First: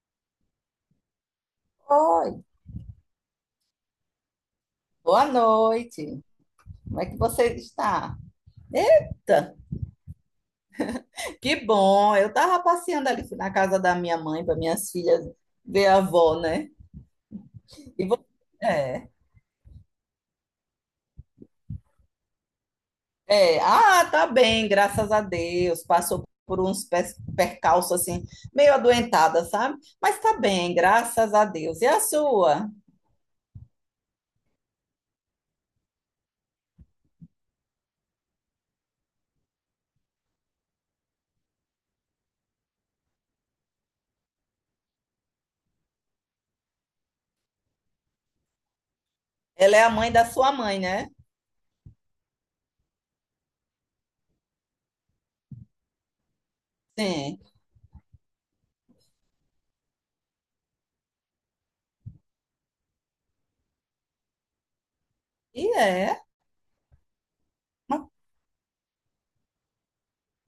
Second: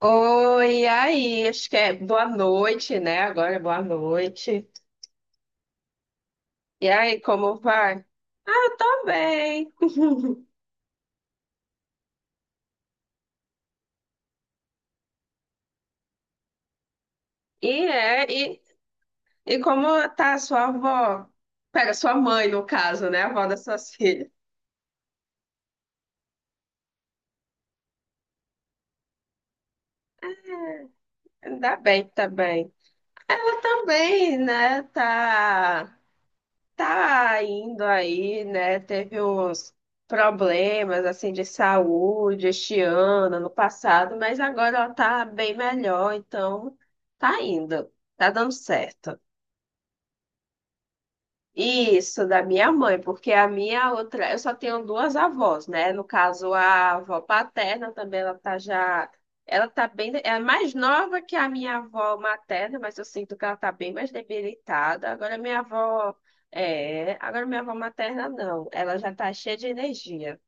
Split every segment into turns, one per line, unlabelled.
Oi, e aí, acho que é boa
Oi,
noite, né? Agora é boa noite.
boa noite.
E
Como é que
aí,
você
como vai?
está?
Ah, eu tô
Eita,
bem.
que bom. Eu estava passeando ali na casa da minha mãe para minhas filhas ver a avó, né?
E
E você?
é,
É,
como tá a sua avó? Pera, sua mãe, no caso, né? A avó
é.
das suas
Ah, tá
filhas.
bem, graças a Deus. Passou por uns percalços assim, meio adoentada, sabe? Mas tá bem, graças a
Ainda
Deus. E a
bem, tá
sua?
bem. Ela também, né? Tá tá indo aí, né? Teve uns problemas assim de saúde este ano, no passado, mas agora ela tá bem melhor, então tá indo, tá dando certo.
Ela é a mãe da sua mãe, né?
Isso, da minha mãe, porque a minha outra, eu só tenho duas avós, né? No caso, a avó
Sim.
paterna também, ela tá bem, é mais nova que a minha avó materna, mas eu sinto que ela tá bem mais debilitada. Agora minha
E
avó,
é.
é, agora minha avó materna não, ela já tá cheia de energia.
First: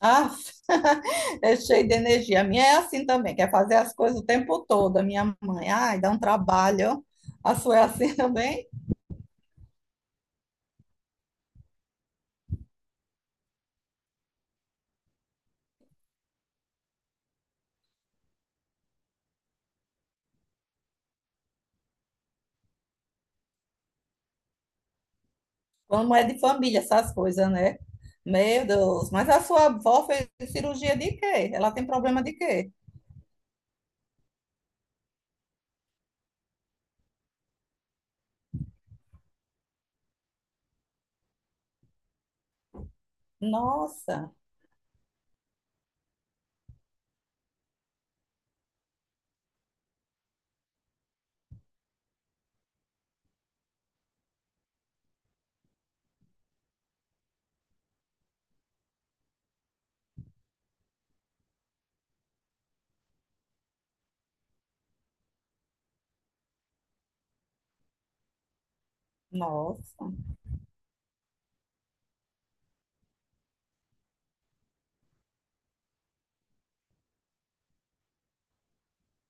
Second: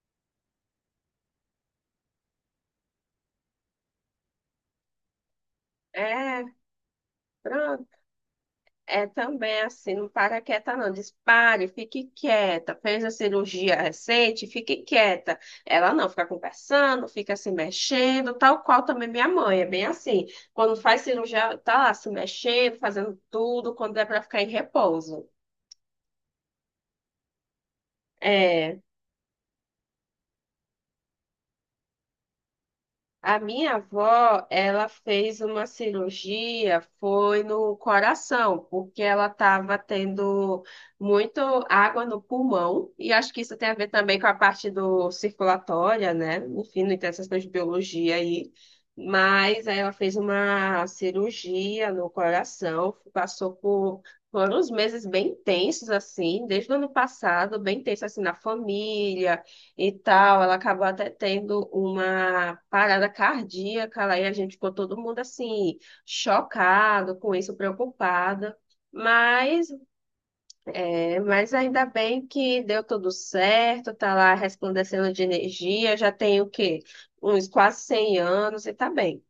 Ah, é cheio de energia. A minha é assim também, quer fazer as coisas o tempo todo. A minha mãe, ai, dá um
É,
trabalho. A sua é
pronto.
assim também?
É também assim, não para quieta não, diz pare, fique quieta, fez a cirurgia recente, fique quieta. Ela não, fica conversando, fica se mexendo, tal qual também minha mãe, é bem assim. Quando faz cirurgia, tá lá se mexendo, fazendo tudo, quando é para ficar em repouso.
Como é de família essas coisas, né? Meu
É.
Deus, mas a sua avó fez cirurgia de quê? Ela tem problema de quê?
A minha avó, ela fez uma cirurgia, foi no coração, porque ela estava tendo muito água no pulmão, e acho que isso tem a ver também com
Nossa,
a parte do circulatória, né? Enfim, não interessa essas coisas de biologia aí. Mas aí ela fez uma cirurgia no coração, passou por foram uns meses bem tensos, assim, desde o ano passado, bem tenso, assim, na família, e tal. Ela acabou até tendo uma parada cardíaca lá e a gente ficou todo mundo assim, chocado com isso, preocupada. Mas,
nossa,
mas ainda bem que deu tudo certo, tá lá resplandecendo de energia, já tem o quê? Uns quase 100 anos e tá bem.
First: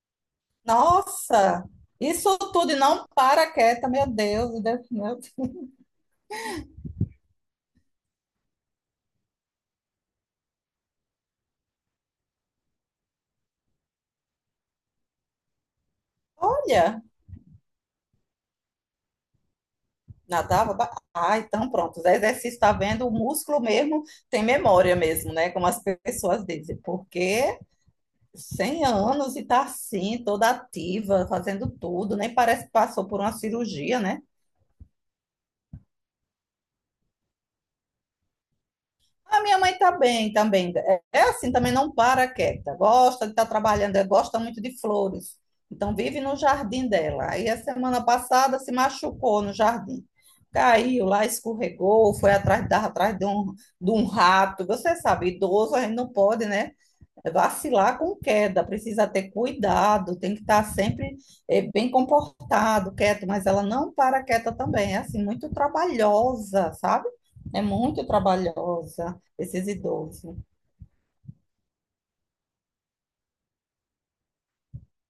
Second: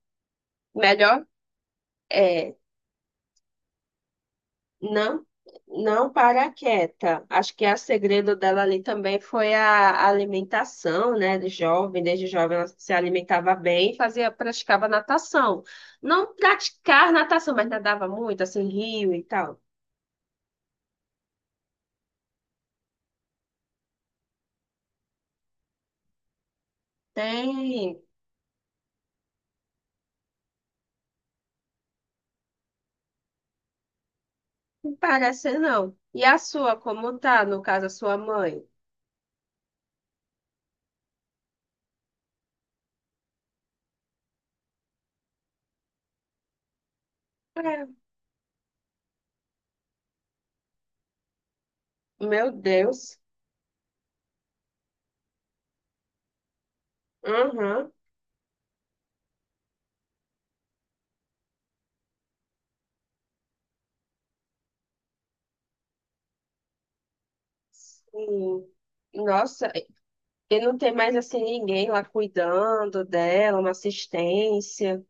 Melhor,
nossa. Isso
é,
tudo e não para quieta, meu Deus, meu
Não,
Deus.
não para quieta. Acho que a segredo dela ali também foi a alimentação, né? De jovem, desde jovem ela se alimentava bem e fazia, praticava natação. Não
Olha.
praticar natação, mas nadava muito, assim, rio e tal.
Nadava? Ah, então pronto. O exercício está vendo, o músculo mesmo tem memória mesmo, né? Como as pessoas dizem. Porque
Tem,
100 anos e tá assim, toda ativa, fazendo tudo, nem parece que passou por uma cirurgia, né?
não parece não. E a sua, como tá, no caso, a sua mãe?
A minha mãe tá bem também. É assim, também não para quieta. Gosta de estar trabalhando, gosta muito de flores. Então vive no jardim dela. Aí a
É,
semana passada se machucou no jardim. Caiu lá, escorregou, foi
meu
atrás,
Deus.
atrás de um rato. Você sabe, idoso a gente não pode, né? É
Uhum.
vacilar com queda, precisa ter cuidado, tem que estar sempre bem comportado, quieto, mas ela não para quieta também, é assim, muito trabalhosa, sabe? É muito
Sim.
trabalhosa esses
Nossa,
idosos.
e não tem mais assim ninguém lá cuidando dela, uma assistência.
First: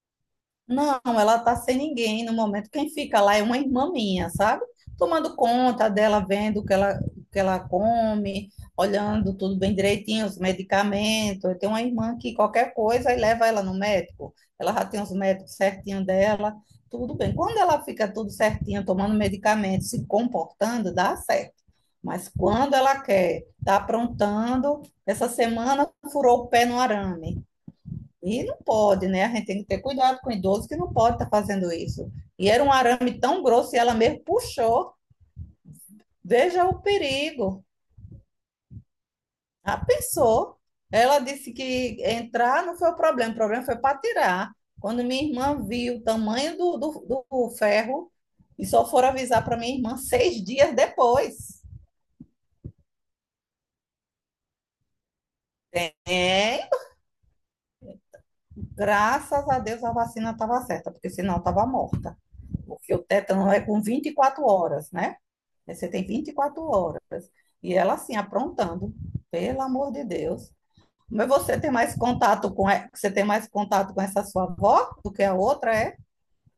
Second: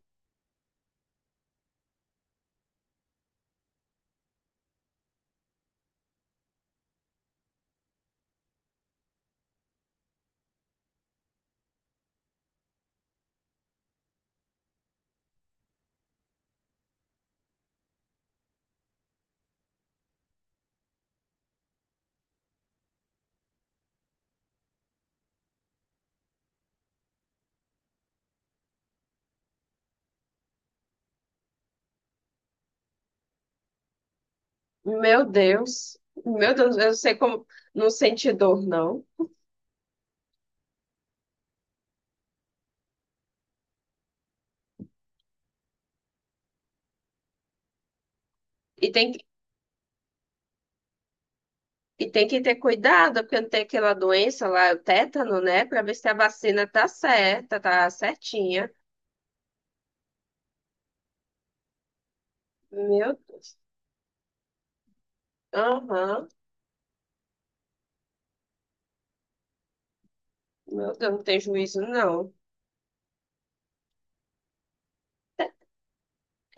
Não, ela tá sem ninguém no momento. Quem fica lá é uma irmã minha, sabe? Tomando conta dela, vendo o que ela come, olhando tudo bem direitinho, os medicamentos. Eu tenho uma irmã que qualquer coisa e leva ela no médico. Ela já tem os médicos certinho dela, tudo bem. Quando ela fica tudo certinho, tomando medicamento, se comportando, dá certo. Mas quando ela quer, tá aprontando, essa semana furou o pé no arame. E não pode, né? A gente tem que ter cuidado com o idoso que não pode estar fazendo isso. E era um arame tão grosso e ela mesmo puxou.
Meu Deus, meu
Veja
Deus,
o
eu sei como
perigo.
não sente dor, não.
Ah, pensou. Ela disse que entrar não foi o problema foi para tirar. Quando minha irmã viu o tamanho do ferro, e
E
só
tem,
foram
que-
avisar para minha irmã 6 dias depois.
e tem que ter cuidado, porque não tem aquela doença lá, o tétano, né? Pra ver se a vacina
É,
tá certa, tá certinha.
graças a Deus a vacina estava certa, porque senão estava morta. Porque o
Meu
tétano
Deus.
é com 24 horas, né? É, você tem
Aham.
24 horas. E ela, assim, aprontando, pelo amor de Deus.
Meu Deus, não
Mas
tem juízo, não.
você tem mais contato com essa sua avó do que a outra, é?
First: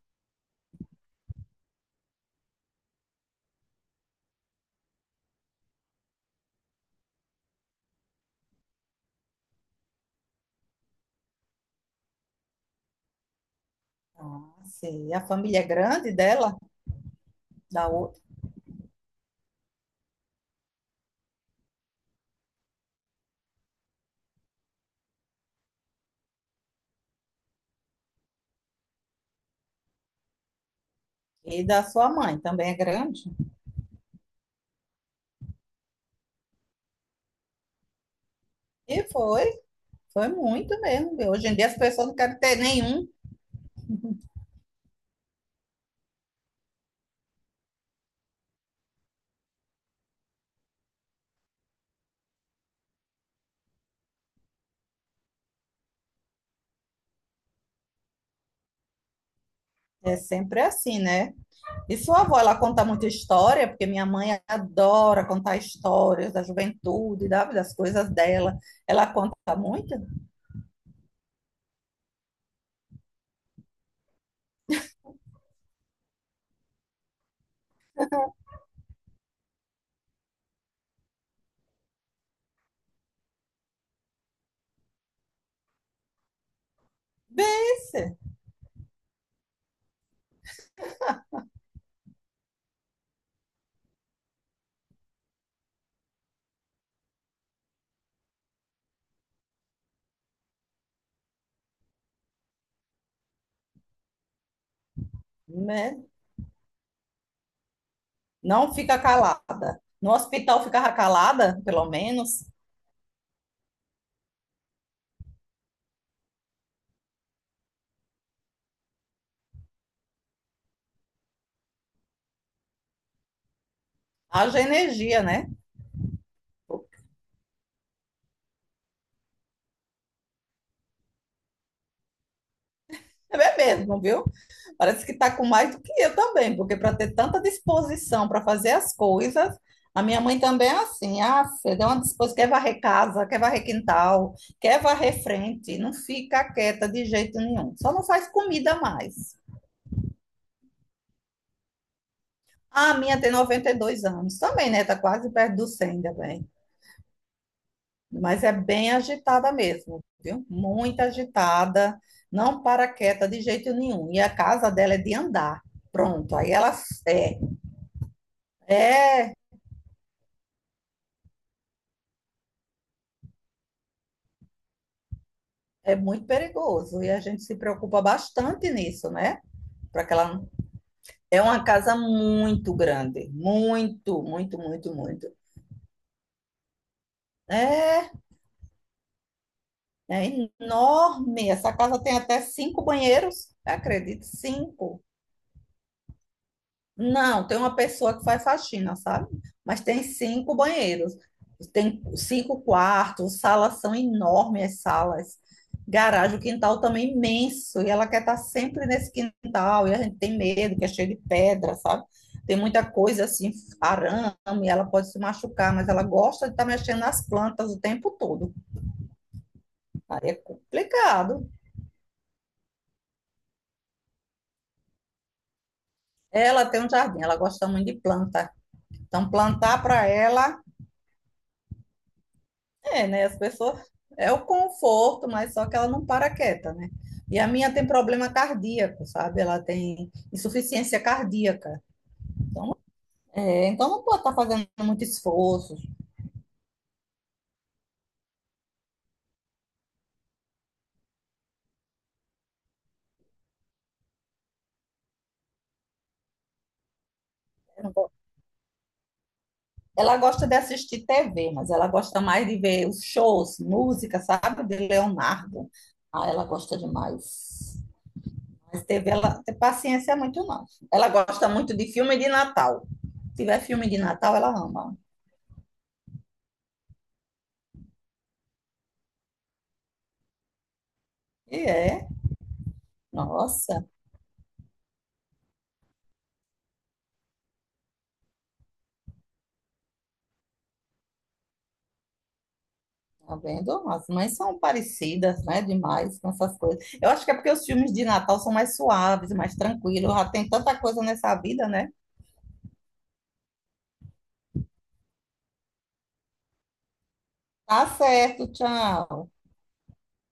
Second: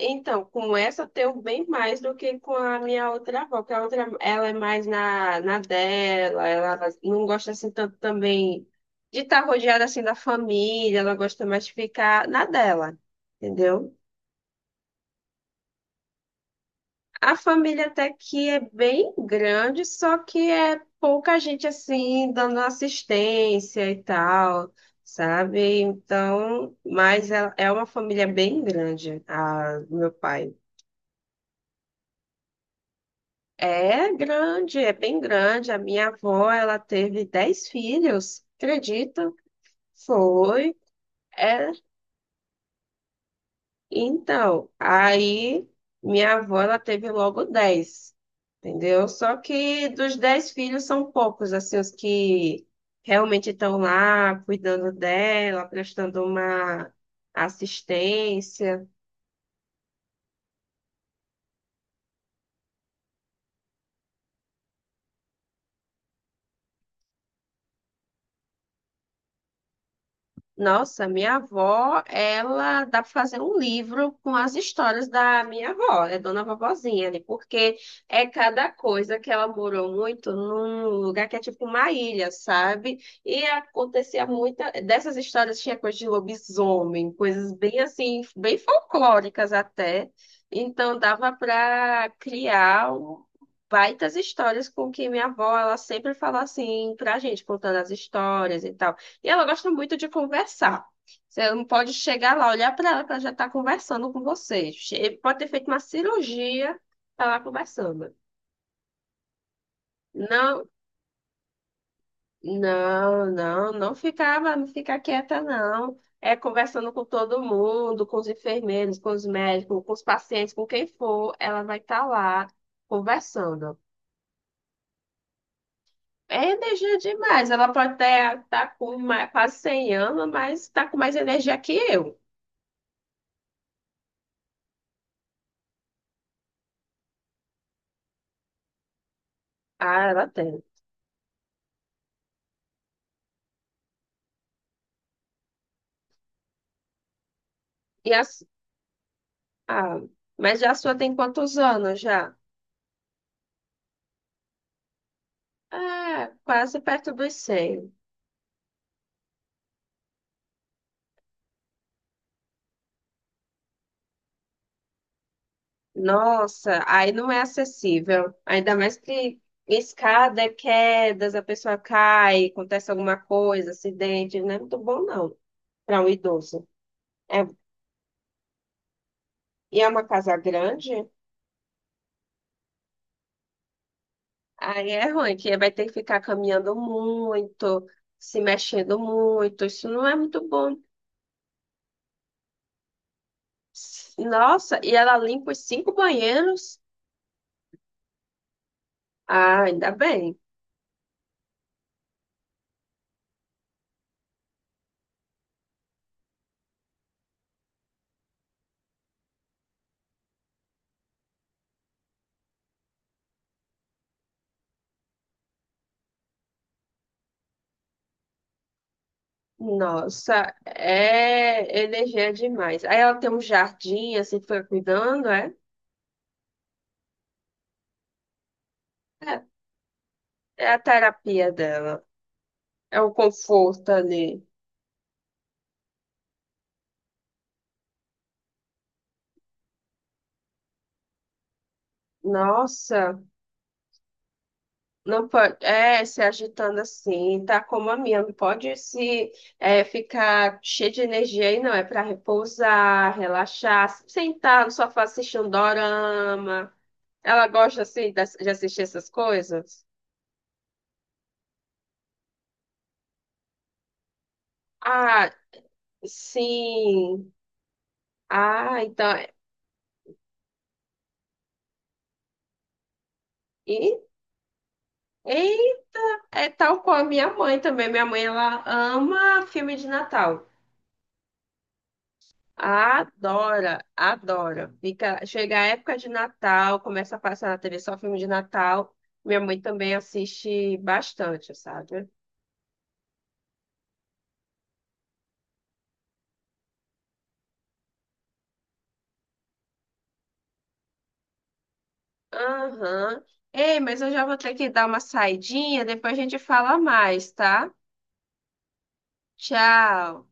Então, com essa eu tenho bem mais do que com a minha outra avó, que a outra, ela é mais na dela, ela não gosta assim tanto também de estar rodeada assim da família, ela gosta mais de ficar na dela, entendeu?
Ah, sei. A família é grande dela,
A família
da
até
outra,
que é bem grande, só que é pouca gente assim dando assistência e tal, sabe? Então, é uma família bem grande, a do meu pai.
e da sua mãe também é grande.
É grande, é bem grande. A minha avó, ela teve 10 filhos,
E
acredita?
foi,
Foi.
muito mesmo. Hoje em dia
É,
as pessoas não querem ter nenhum.
então, aí minha avó, ela teve logo 10, entendeu? Só que dos 10 filhos são poucos, assim, os que realmente estão lá cuidando dela, prestando uma assistência.
É sempre assim, né? E sua avó, ela conta muita história, porque minha mãe adora contar histórias da juventude, das coisas dela. Ela conta muito?
Nossa, minha avó, ela dá para fazer um livro com as histórias da minha avó, é Dona Vovozinha, ali, porque é cada coisa que ela morou muito num lugar que é tipo uma ilha, sabe? E acontecia muita dessas histórias, tinha coisa de lobisomem, coisas bem
Vence,
assim, bem folclóricas até. Então dava para criar um- baitas histórias com que minha avó, ela sempre fala assim pra gente, contando as histórias e tal. E ela gosta muito de conversar. Você não pode chegar lá, olhar para ela, que ela já está conversando com você. Pode ter feito uma
né?
cirurgia, tá lá conversando.
Não fica calada. No hospital
Não,
ficava calada, pelo menos.
não, não, não ficava, não fica quieta, não. É conversando com todo mundo, com os enfermeiros, com os médicos, com os pacientes, com quem for, ela vai estar lá conversando.
Haja energia, né?
É energia demais. Ela pode até estar com mais, quase 100 anos, mas está com mais energia que eu.
É mesmo, viu? Parece que tá com mais do que eu também, porque para ter tanta disposição para fazer as coisas, a
Ah,
minha
ela
mãe
tem.
também é assim, ah, você deu uma disposição, quer varrer casa, quer varrer quintal, quer varrer frente, não fica quieta de jeito nenhum, só não
E a
faz comida mais.
Ah, mas já a sua tem quantos anos já?
Ah, a minha tem 92 anos também, né? Tá quase perto do 100
Ah,
também.
quase perto dos 100.
Mas é bem agitada mesmo, viu? Muito agitada, não para quieta de jeito nenhum. E a casa dela é de andar. Pronto, aí ela
Nossa, aí não
é,
é acessível. Ainda mais
é,
que escada é quedas, a pessoa cai, acontece alguma coisa, acidente. Não é muito bom, não,
é
para um
muito
idoso.
perigoso e a gente
É,
se preocupa bastante nisso, né?
e é uma
Para que
casa
ela
grande,
é uma casa muito grande, muito, muito,
aí
muito,
é
muito.
ruim, que vai ter que ficar caminhando muito,
É,
se mexendo muito. Isso não é muito
é
bom.
enorme. Essa casa tem até cinco banheiros, acredito,
Nossa, e
cinco.
ela limpa os cinco banheiros?
Não, tem uma pessoa que faz faxina, sabe?
Ah,
Mas
ainda
tem
bem.
cinco banheiros, tem cinco quartos, salas são enormes, as salas. Garagem, o quintal também é imenso, e ela quer estar sempre nesse quintal, e a gente tem medo, que é cheio de pedra, sabe? Tem muita coisa assim, arame, ela pode se machucar, mas ela gosta de estar mexendo nas plantas o tempo todo. Aí é
Nossa,
complicado.
é energia demais. Aí ela tem um jardim, assim, fica cuidando, é?
Ela tem um jardim, ela gosta muito de planta. Então,
É,
plantar para ela
é a terapia dela. É
é,
o
né? As pessoas.
conforto
É
ali.
o conforto, mas só que ela não para quieta, né? E a minha tem problema cardíaco, sabe? Ela tem insuficiência cardíaca. Então,
Nossa,
é, então não pode estar fazendo muito
não pode.
esforço.
É, se agitando assim, tá como a minha. Não pode se é, ficar cheio de energia aí, não. É para repousar, relaxar, sentar no sofá assistir um dorama. Ela gosta,
Não pode-
assim, de assistir essas coisas?
Ela gosta de assistir TV, mas ela gosta mais de ver os shows, música, sabe? De
Ah,
Leonardo. Ah, ela gosta
sim.
demais.
Ah,
Mas
então.
TV, ela tem paciência é muito não. Ela gosta muito de filme de Natal. Se tiver filme de Natal, ela ama.
E é tal qual a minha mãe também. Minha mãe, ela ama filme de Natal.
E é.
Adora,
Nossa.
adora. Fica, chega a época de Natal, começa a passar na TV só filme de Natal. Minha mãe também assiste bastante, sabe?
Tá vendo? As mães são parecidas, né? Demais com essas coisas. Eu acho que é porque os filmes de Natal são mais suaves, mais tranquilos. Já tem tanta coisa nessa vida, né?
Aham. Ei, mas eu já vou ter que dar uma saidinha, depois a gente fala mais, tá?
Tá certo, tchau.
Tchau.